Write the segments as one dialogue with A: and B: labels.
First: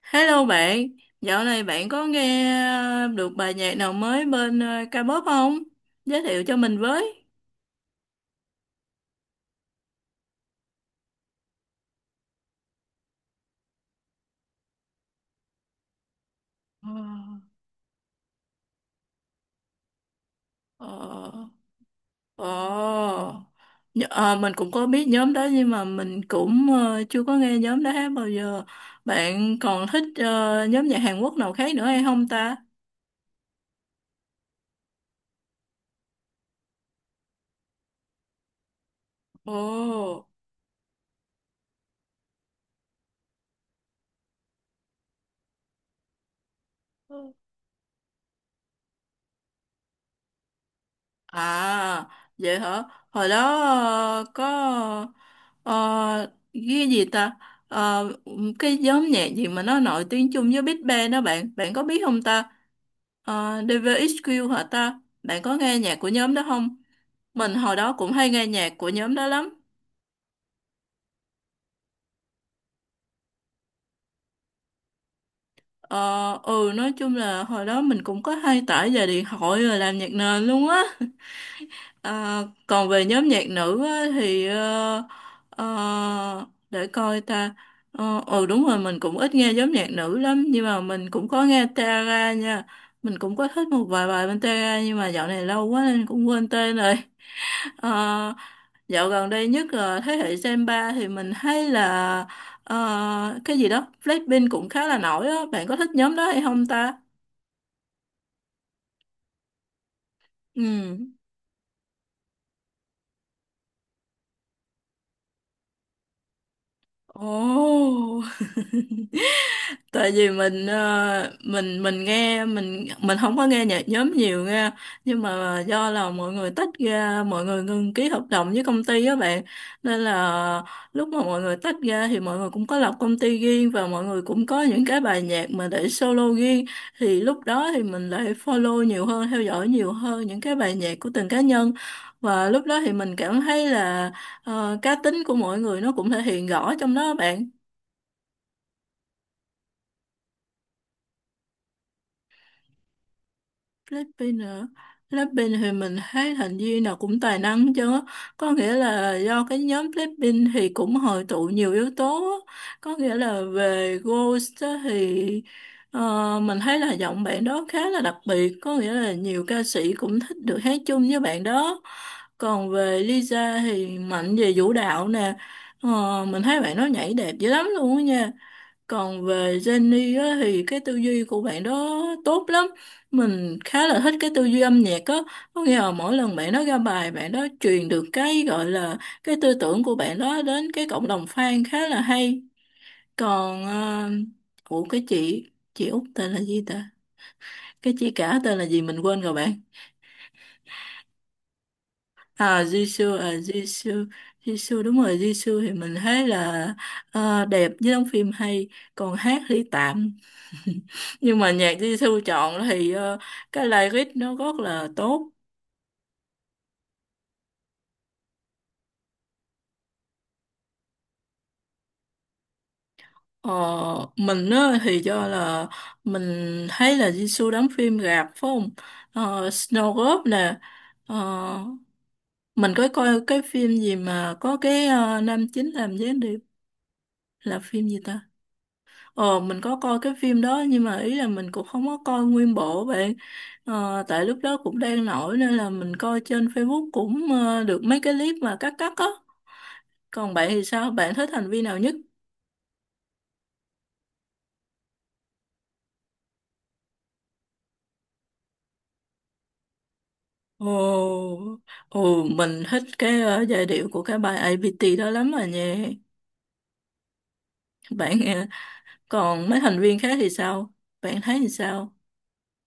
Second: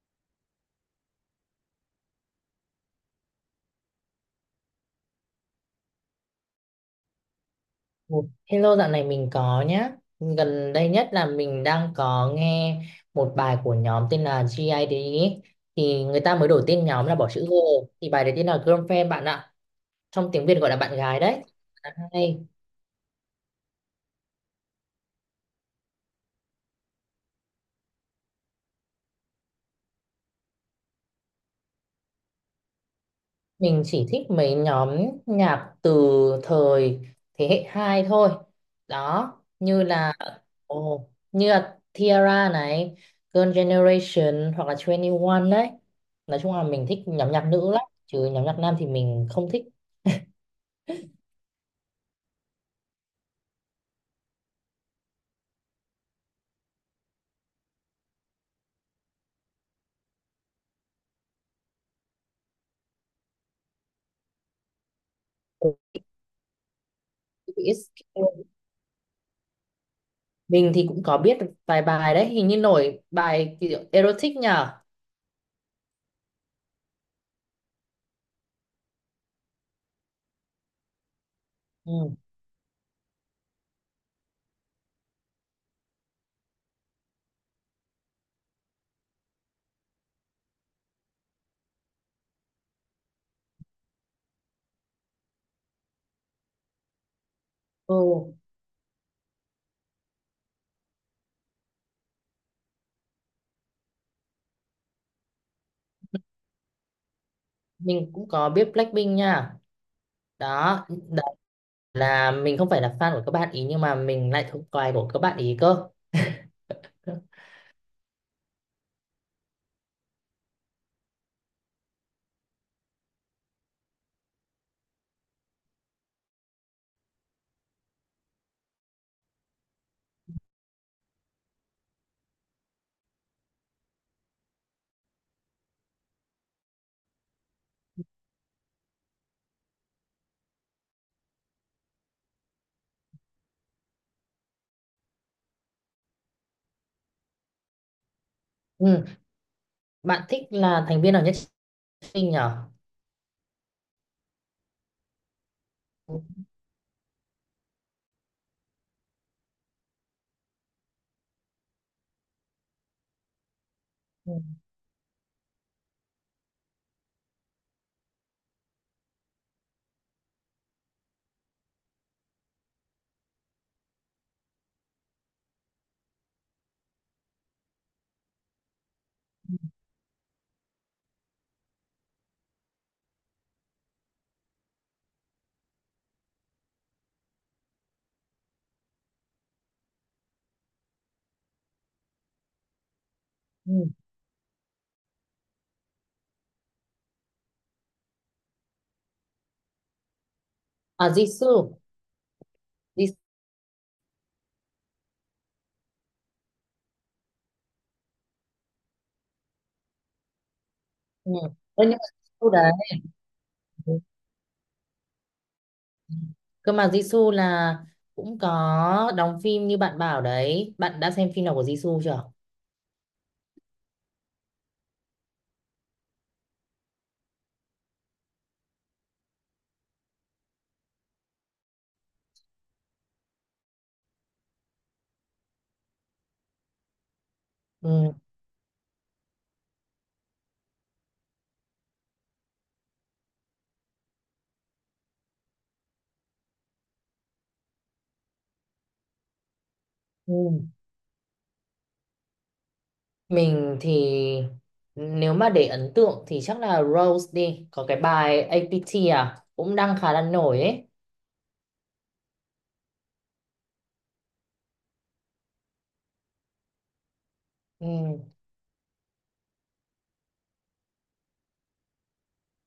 A: Hello bạn, dạo này bạn có nghe được bài nhạc nào mới bên K-pop không? Giới thiệu cho mình với.
B: Ồ, hello, dạo này mình có nhá. Gần đây nhất là mình đang có nghe một bài của nhóm tên là GID ấy. Thì người ta mới đổi tên
A: Ờ,
B: nhóm là bỏ chữ G. Thì bài đấy tên là Girlfriend bạn ạ. Trong tiếng Việt gọi là bạn gái đấy.
A: Ờ,
B: Hay.
A: ờ, mình cũng có biết nhóm đó nhưng mà mình cũng chưa có nghe nhóm đó hát bao giờ. Bạn còn thích nhóm nhạc Hàn Quốc nào khác nữa hay không ta?
B: Mình chỉ thích mấy nhóm nhạc từ thời thế hệ 2 thôi. Đó,
A: Ồ,
B: như là như là Tiara này, Girl Generation hoặc là 21 đấy. Nói chung là mình thích nhóm nhạc nữ lắm, chứ nhóm nhạc nam thì mình không thích.
A: à, vậy hả? Hồi đó có cái gì ta? Ờ, cái nhóm nhạc gì mà nó nổi tiếng chung với Big Bang đó bạn, bạn có biết không ta? Ờ, DVXQ hả ta? Bạn có
B: Ồ,
A: nghe nhạc của nhóm đó không? Mình hồi đó cũng hay nghe nhạc của nhóm đó lắm.
B: mình thì cũng có biết vài bài đấy, hình như nổi bài kiểu erotic nhở.
A: Ờ, ừ, nói chung là hồi đó mình cũng có hay tải về điện thoại rồi làm nhạc nền luôn á.
B: Ừ.
A: À, còn về nhóm nhạc nữ á, thì để coi ta. Ờ, ừ, đúng rồi, mình cũng ít nghe nhóm nhạc nữ lắm nhưng mà mình cũng có nghe Tara nha. Mình cũng có thích một vài bài bên Tara nhưng mà dạo này lâu quá nên cũng quên tên rồi.
B: Ừ.
A: Ờ, dạo gần đây nhất là thế hệ Gen 3 thì mình thấy là cái gì đó Blackpink cũng khá là nổi á, bạn có thích nhóm đó hay không ta?
B: Mình cũng có biết Blackpink nha. Đó,
A: Ừ,
B: là mình không phải là fan của các bạn ý nhưng mà mình lại thuộc bài của các bạn ý cơ.
A: ồ, tại vì mình nghe, mình không có nghe nhạc nhóm nhiều nghe, nhưng mà do là mọi người tách ra, mọi người ngừng ký hợp đồng với công ty á bạn, nên là lúc mà mọi người tách ra thì mọi người cũng có lập công ty riêng và mọi người cũng có những cái bài nhạc mà để solo riêng, thì lúc đó thì mình lại follow nhiều hơn, theo dõi nhiều hơn những cái bài nhạc của từng cá nhân, và lúc đó thì mình cảm thấy là cá tính của mọi người nó cũng thể hiện rõ trong đó bạn.
B: Ừ, bạn thích là thành viên nào nhất sinh nhỉ?
A: Philippines nữa. Philippines thì mình
B: Ừ.
A: thấy thành viên nào cũng tài năng chứ, có nghĩa là do cái nhóm Philippines thì cũng hội tụ nhiều yếu tố á. Có nghĩa là về
B: Ừ,
A: Ghost á thì mình thấy là giọng bạn đó khá là đặc biệt, có nghĩa là nhiều ca sĩ cũng thích được hát chung với bạn đó. Còn về Lisa thì mạnh về vũ đạo nè. Ờ, mình thấy bạn đó nhảy đẹp dữ lắm luôn á nha. Còn về Jenny á, thì cái tư duy của bạn đó tốt lắm. Mình khá là thích cái tư duy âm nhạc á. Có nghĩa là mỗi lần bạn đó ra bài, bạn đó truyền được cái gọi là cái tư tưởng của bạn đó đến cái cộng đồng fan khá là hay. Còn,
B: ừ.
A: ủa, chị Út tên là gì ta? Cái chị cả tên là gì mình quên rồi bạn.
B: À, Jisoo. Jisoo.
A: À, Jisoo, Jisoo, đúng rồi, Jisoo thì mình thấy là đẹp với đóng phim hay, còn hát thì tạm.
B: Ừ.
A: Nhưng mà nhạc
B: Ơ,
A: Di
B: nhưng mà Jisoo
A: chọn
B: đấy.
A: thì cái
B: Ừ,
A: lyric nó rất là tốt.
B: cơ mà Jisoo là cũng có đóng phim như bạn bảo đấy, bạn đã xem phim nào của Jisoo chưa?
A: ờ, mình á, thì do là mình thấy là Di đóng phim rạp phải không? Ờ, Snow Globe nè. ờ, mình có coi cái phim gì mà có cái nam chính làm gián điệp, là phim gì
B: Ừ.
A: ta? Ờ, mình có coi cái phim đó nhưng mà ý là mình cũng không có coi nguyên bộ bạn. Ờ, tại lúc đó cũng đang nổi nên là mình coi trên Facebook cũng được mấy cái clip mà cắt cắt á. Còn
B: Ừ,
A: bạn thì sao? Bạn thích hành vi nào nhất?
B: mình thì nếu mà để ấn tượng thì chắc là Rose đi, có cái bài APT à, cũng đang khá là nổi ấy.
A: Ồ, ồ, mình thích cái giai điệu của cái bài APT đó lắm rồi nha. Bạn
B: Ừ.
A: còn mấy thành viên khác thì sao? Bạn thấy thì sao?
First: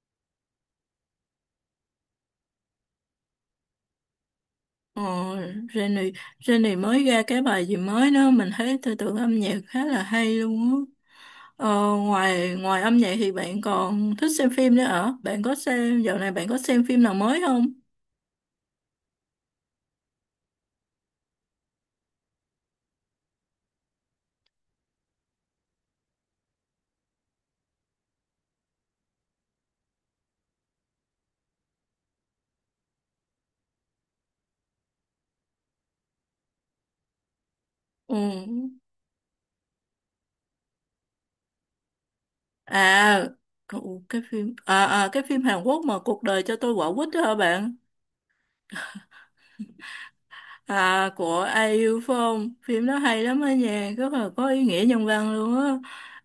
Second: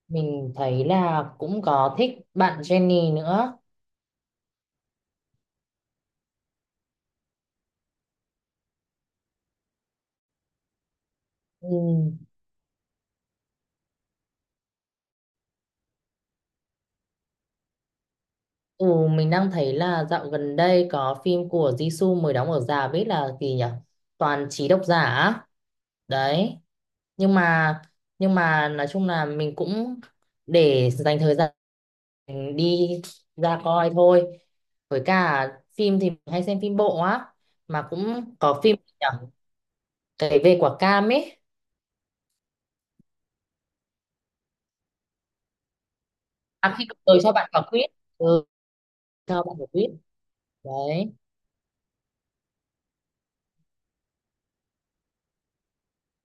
B: Mình thấy là cũng có thích bạn Jennie nữa.
A: Ồ, Jenny, Jenny mới ra cái bài gì mới đó mình thấy tư tưởng âm nhạc khá là hay luôn á.
B: Ừ.
A: Ờ, ngoài ngoài âm nhạc thì bạn còn thích xem phim nữa hả? Bạn có xem dạo này, bạn có xem phim nào mới không?
B: Ừ, mình đang thấy là dạo gần đây có phim của Jisoo mới đóng ở rạp, biết là gì nhỉ? Toàn trí độc giả á. Đấy. Nhưng mà nói chung là mình cũng để dành thời gian đi ra coi thôi. Với cả phim thì mình hay xem phim bộ á, mà
A: Ừ.
B: cũng có phim gì nhỉ? Cái về quả cam ấy.
A: À, cái phim, à, à cái phim Hàn Quốc mà cuộc đời cho tôi
B: À, khi
A: quả
B: cậu-
A: quýt
B: tôi
A: đó
B: cho
A: hả
B: bạn quả
A: bạn?
B: quýt. Ừ, cho bạn quả quýt.
A: À,
B: Đấy.
A: của Ai Yêu Phong, phim đó hay lắm á nha, rất là có ý nghĩa nhân văn luôn á.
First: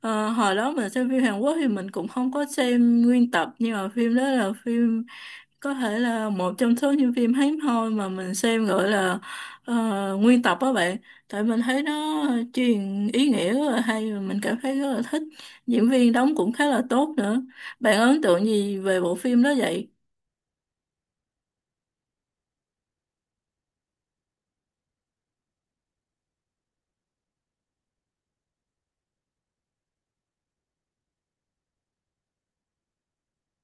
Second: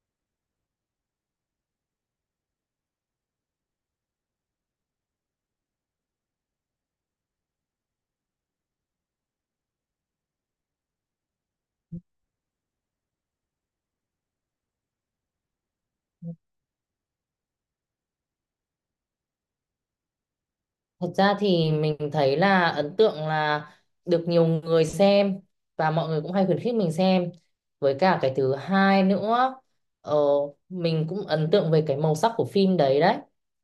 A: Ờ, hồi đó mình xem phim Hàn Quốc thì mình cũng không có xem nguyên tập nhưng mà phim đó là phim có thể là một trong số những phim hiếm hoi mà mình xem gọi là ờ, nguyên tập á bạn, tại mình thấy nó truyền ý nghĩa rất là hay và mình cảm thấy rất là thích, diễn viên đóng cũng khá là tốt nữa. Bạn ấn tượng gì về bộ phim đó vậy?
B: Thật ra thì mình thấy là ấn tượng là được nhiều người xem và mọi người cũng hay khuyến khích mình xem. Với cả cái thứ hai nữa, ờ, mình cũng ấn tượng về cái màu sắc của phim đấy đấy.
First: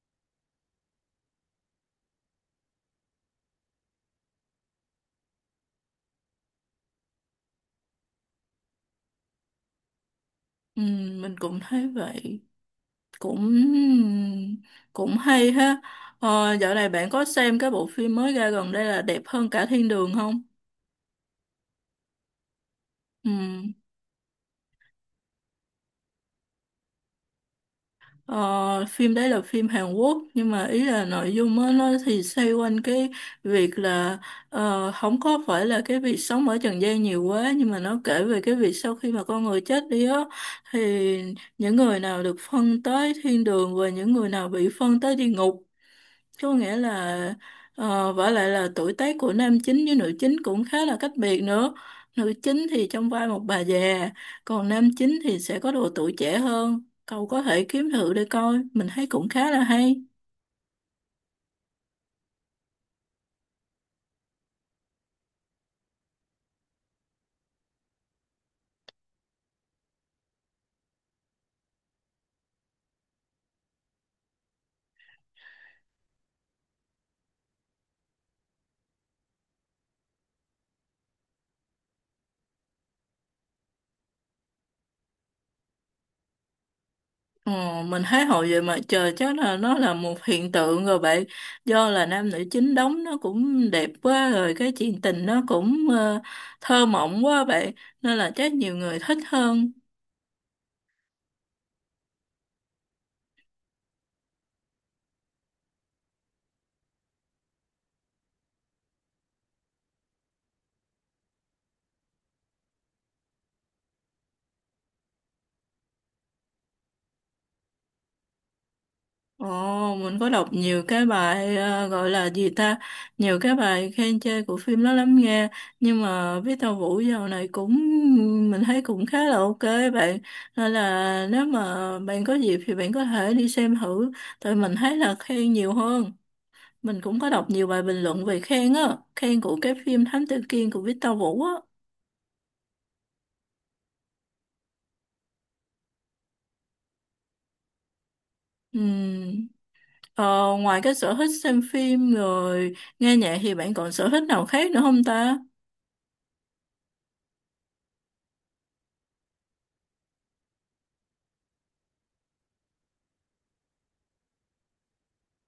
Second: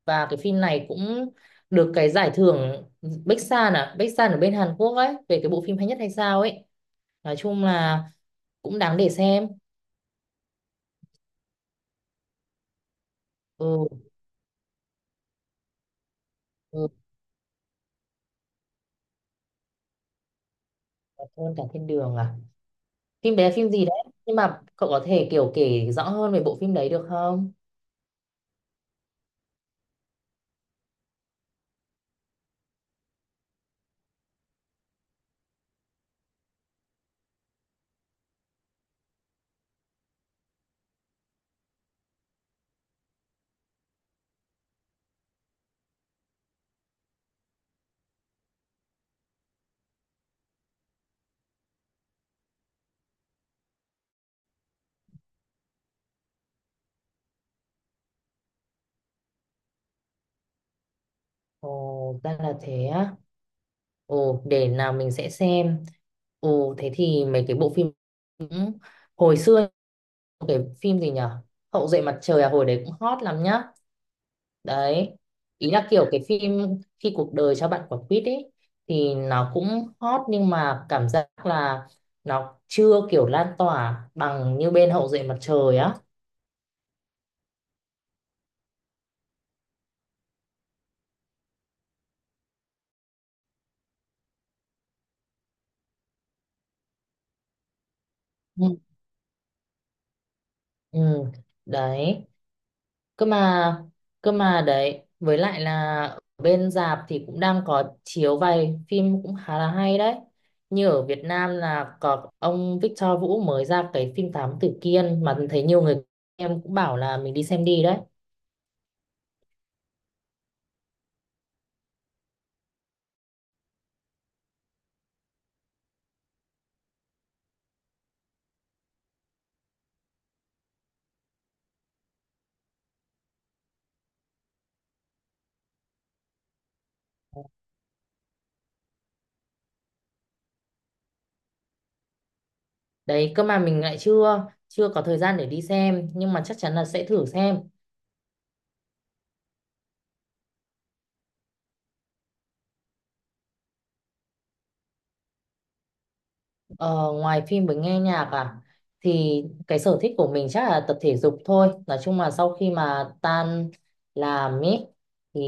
B: Và cái phim này cũng được cái giải thưởng Bách, à, Bách ở bên Hàn Quốc ấy, về cái bộ phim hay nhất hay sao ấy. Nói chung là cũng đáng để xem.
A: Ừ, mình cũng thấy vậy, cũng
B: Ừ,
A: cũng hay ha. Ờ, dạo này
B: ừ,
A: bạn có xem cái bộ phim mới ra gần đây là đẹp hơn cả thiên đường không?
B: cảm ơn cả thiên đường à.
A: Ừ.
B: Phim bé phim gì đấy? Nhưng mà cậu có thể kiểu kể rõ hơn về bộ phim đấy được không?
A: Ờ, phim đấy là phim Hàn Quốc nhưng mà ý là nội dung á, nó thì xoay quanh cái việc là không có phải là cái việc sống ở trần gian nhiều quá nhưng mà nó kể về cái việc sau khi mà con người chết đi á, thì những người nào được phân tới thiên đường và những người nào bị phân tới địa ngục, có nghĩa là vả lại là tuổi tác của nam chính với nữ chính cũng khá là cách biệt nữa. Nữ chính thì trong vai một bà già, còn nam chính thì sẽ có độ tuổi trẻ hơn. Cậu có thể kiếm thử để coi, mình thấy cũng khá là hay.
B: Ồ, ra là thế á. Ồ, để nào mình sẽ xem. Ồ, thế thì mấy cái bộ phim cũng- hồi xưa cái phim gì nhở, Hậu duệ mặt trời à, hồi đấy cũng hot lắm nhá. Đấy. Ý là kiểu cái phim khi cuộc đời cho bạn quả quýt ấy thì nó cũng hot nhưng mà cảm giác là nó chưa kiểu lan tỏa bằng như bên Hậu duệ mặt trời á.
A: Ờ, mình thấy hồi về mà trời chắc là nó là một hiện tượng rồi bạn, do là nam nữ chính đóng nó cũng đẹp quá rồi, cái chuyện tình nó cũng thơ mộng quá bạn, nên là chắc nhiều
B: Ừ.
A: người thích hơn.
B: Ừ. Đấy. Cơ mà đấy, với lại là ở bên rạp thì cũng đang có chiếu vài phim cũng khá là hay đấy, như ở Việt Nam là có ông Victor Vũ mới ra cái phim Thám Tử Kiên mà thấy nhiều người em cũng bảo là mình đi xem đi đấy.
A: Ồ, mình có đọc nhiều cái bài gọi là gì ta, nhiều cái bài khen chê của phim đó lắm nghe, nhưng mà biết Tàu Vũ dạo này cũng, mình thấy cũng khá là ok bạn, nên là nếu mà bạn có dịp thì bạn có thể đi xem thử, tại mình thấy là khen nhiều hơn. Mình cũng có đọc nhiều bài bình luận về khen á, khen của cái phim Thám Tử Kiên của Victor Vũ á.
B: Đấy, cơ mà mình lại chưa chưa có thời gian để đi xem nhưng mà chắc chắn là sẽ thử xem.
A: Ừm, ờ, ngoài cái sở thích xem phim rồi nghe nhạc thì bạn còn sở thích nào khác nữa không ta?
B: Ờ, ngoài phim với nghe nhạc à, thì cái sở thích của mình chắc là tập thể dục thôi, nói chung là sau khi mà tan làm ấy thì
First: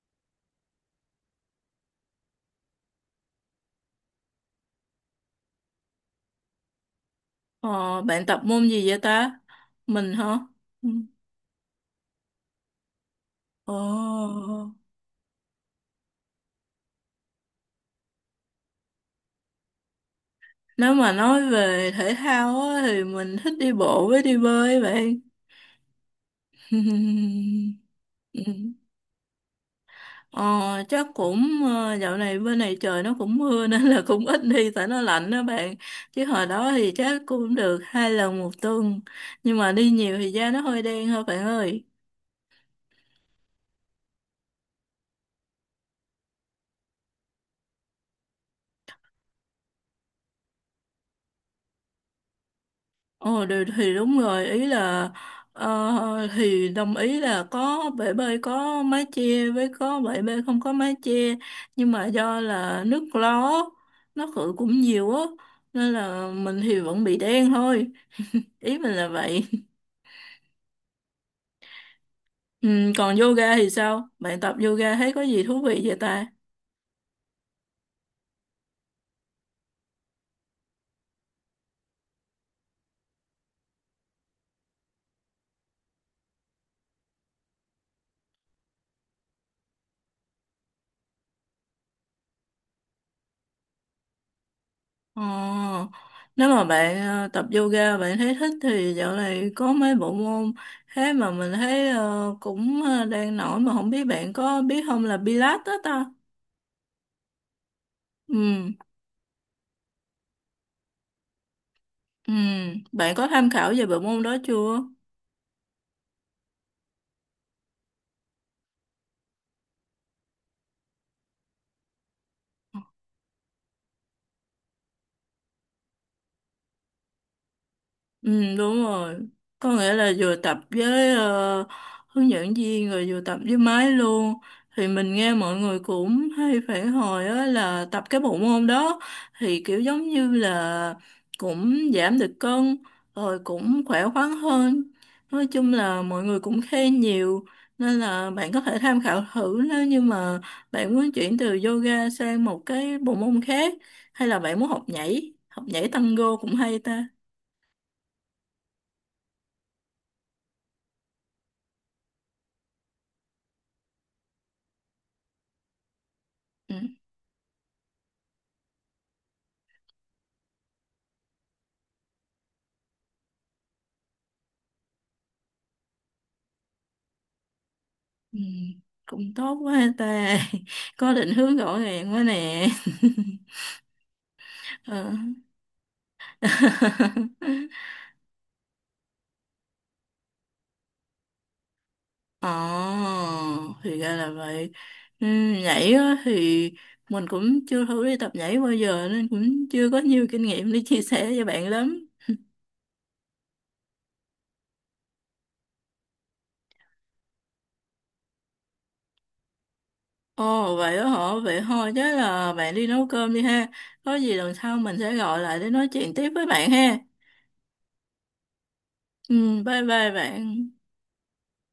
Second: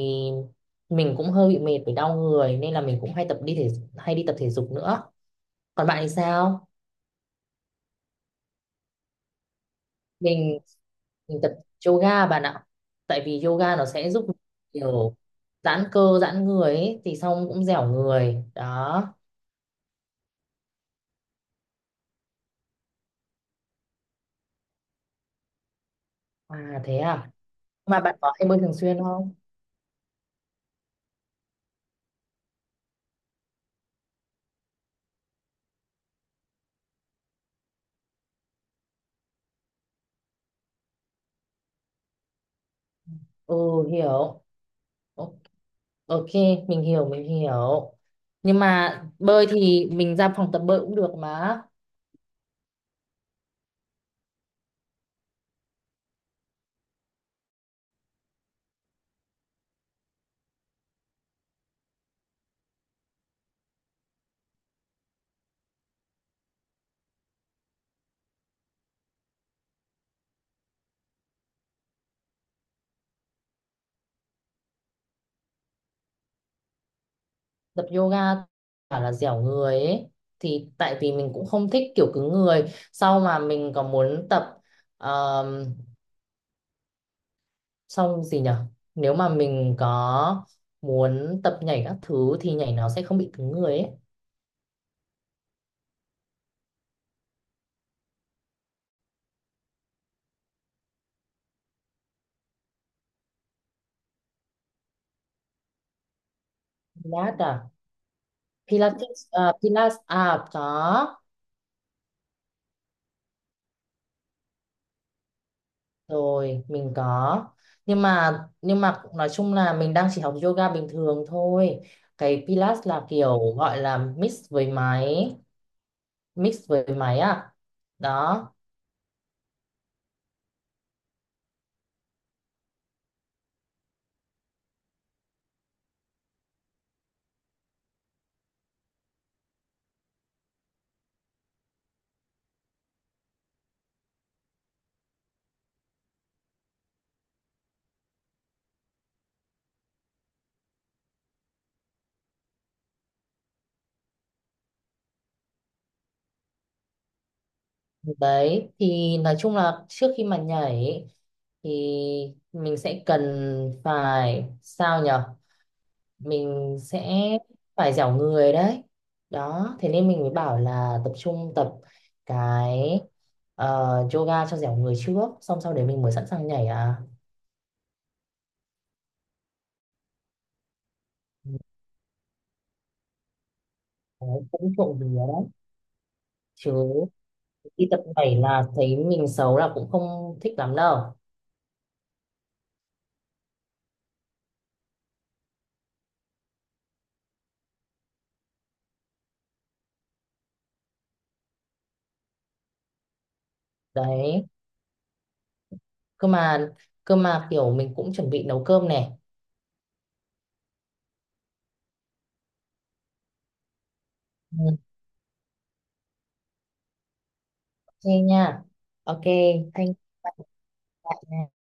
B: mình cũng hơi bị mệt với đau người nên là mình cũng hay tập đi thể hay đi tập thể dục nữa, còn bạn thì sao?
A: Ờ, bạn tập môn gì vậy ta? Mình hả?
B: mình,
A: Ừ.
B: mình tập yoga bạn ạ, tại vì
A: Ồ,
B: yoga nó sẽ giúp mình kiểu giãn cơ giãn người ấy, thì xong cũng dẻo người đó.
A: nếu mà nói về thể thao á, thì mình thích đi bộ với đi bơi bạn.
B: À thế à, mà bạn có hay bơi
A: Ừ.
B: thường xuyên không?
A: Ờ, chắc cũng dạo này bên này trời nó cũng mưa nên là cũng ít đi tại nó lạnh đó bạn. Chứ hồi đó thì chắc cũng được 2 lần 1 tuần. Nhưng mà đi nhiều thì da nó hơi đen thôi bạn ơi.
B: Ừ, hiểu. Ok. Ok, mình hiểu, mình hiểu. Nhưng mà bơi thì mình ra phòng tập bơi cũng được mà.
A: Ờ thì đúng rồi, ý là thì đồng ý là có bể bơi có mái che với có bể bơi không có mái che, nhưng mà do là nước lo á, nó khử cũng nhiều á, nên là mình thì vẫn bị đen thôi. Ý mình là vậy. Ừ, còn yoga thì sao, bạn tập yoga thấy có gì thú vị vậy ta?
B: Tập yoga bảo là dẻo người ấy. Thì tại vì mình cũng không thích kiểu cứng người. Sau mà mình có muốn tập um, xong gì nhở? Nếu mà mình có muốn tập nhảy các thứ thì nhảy nó sẽ không bị cứng người ấy.
A: Ờ, nếu mà bạn tập yoga bạn thấy thích thì dạo này có mấy bộ môn thế mà mình thấy đang nổi mà không biết bạn có biết không, là Pilates đó ta.
B: Pilates à?
A: Ừ,
B: Pilates, à, Pilates à, có.
A: ừ, bạn có tham khảo về bộ môn đó chưa?
B: Rồi, mình có, nhưng mà nói chung là mình đang chỉ học yoga bình thường thôi, cái Pilates là kiểu gọi là mix với máy, mix với máy à?
A: Ừ,
B: Đó.
A: đúng rồi. Có nghĩa là vừa tập với hướng dẫn viên rồi vừa tập với máy luôn. Thì mình nghe mọi người cũng hay phản hồi á là tập cái bộ môn đó thì kiểu giống như là cũng giảm được cân, rồi cũng khỏe khoắn hơn. Nói chung là mọi người cũng khen nhiều, nên là bạn có thể tham khảo thử nếu như mà bạn muốn chuyển từ yoga sang một cái bộ môn khác. Hay là bạn muốn học nhảy? Học nhảy tango cũng hay ta.
B: Đấy, thì nói chung là trước khi mà nhảy thì mình sẽ cần phải sao nhở,
A: Ừ.
B: mình sẽ phải dẻo người đấy, đó thế nên mình mới bảo là tập trung tập cái yoga cho dẻo người trước xong sau đấy mình mới sẵn sàng nhảy à.
A: Ừ, cũng tốt quá ta. Có định hướng rõ ràng quá nè.
B: Đấy, cũng trộm vía
A: ờ
B: đấy. Chứ đi tập nhảy là thấy mình xấu là cũng không thích lắm đâu.
A: Ờ, thì ra là vậy. Ừ, nhảy á, thì mình cũng chưa thử đi tập nhảy bao giờ nên cũng chưa có nhiều kinh nghiệm để chia sẻ cho bạn lắm.
B: Đấy, cơ mà kiểu mình cũng chuẩn bị nấu cơm này.
A: Ồ, vậy đó hả, vậy thôi chắc là bạn đi nấu cơm đi ha, có gì lần sau
B: Ừ,
A: mình sẽ gọi lại để nói chuyện tiếp với bạn ha.
B: ok nha, ok,
A: Ừ, bye
B: thank
A: bye bạn.
B: you.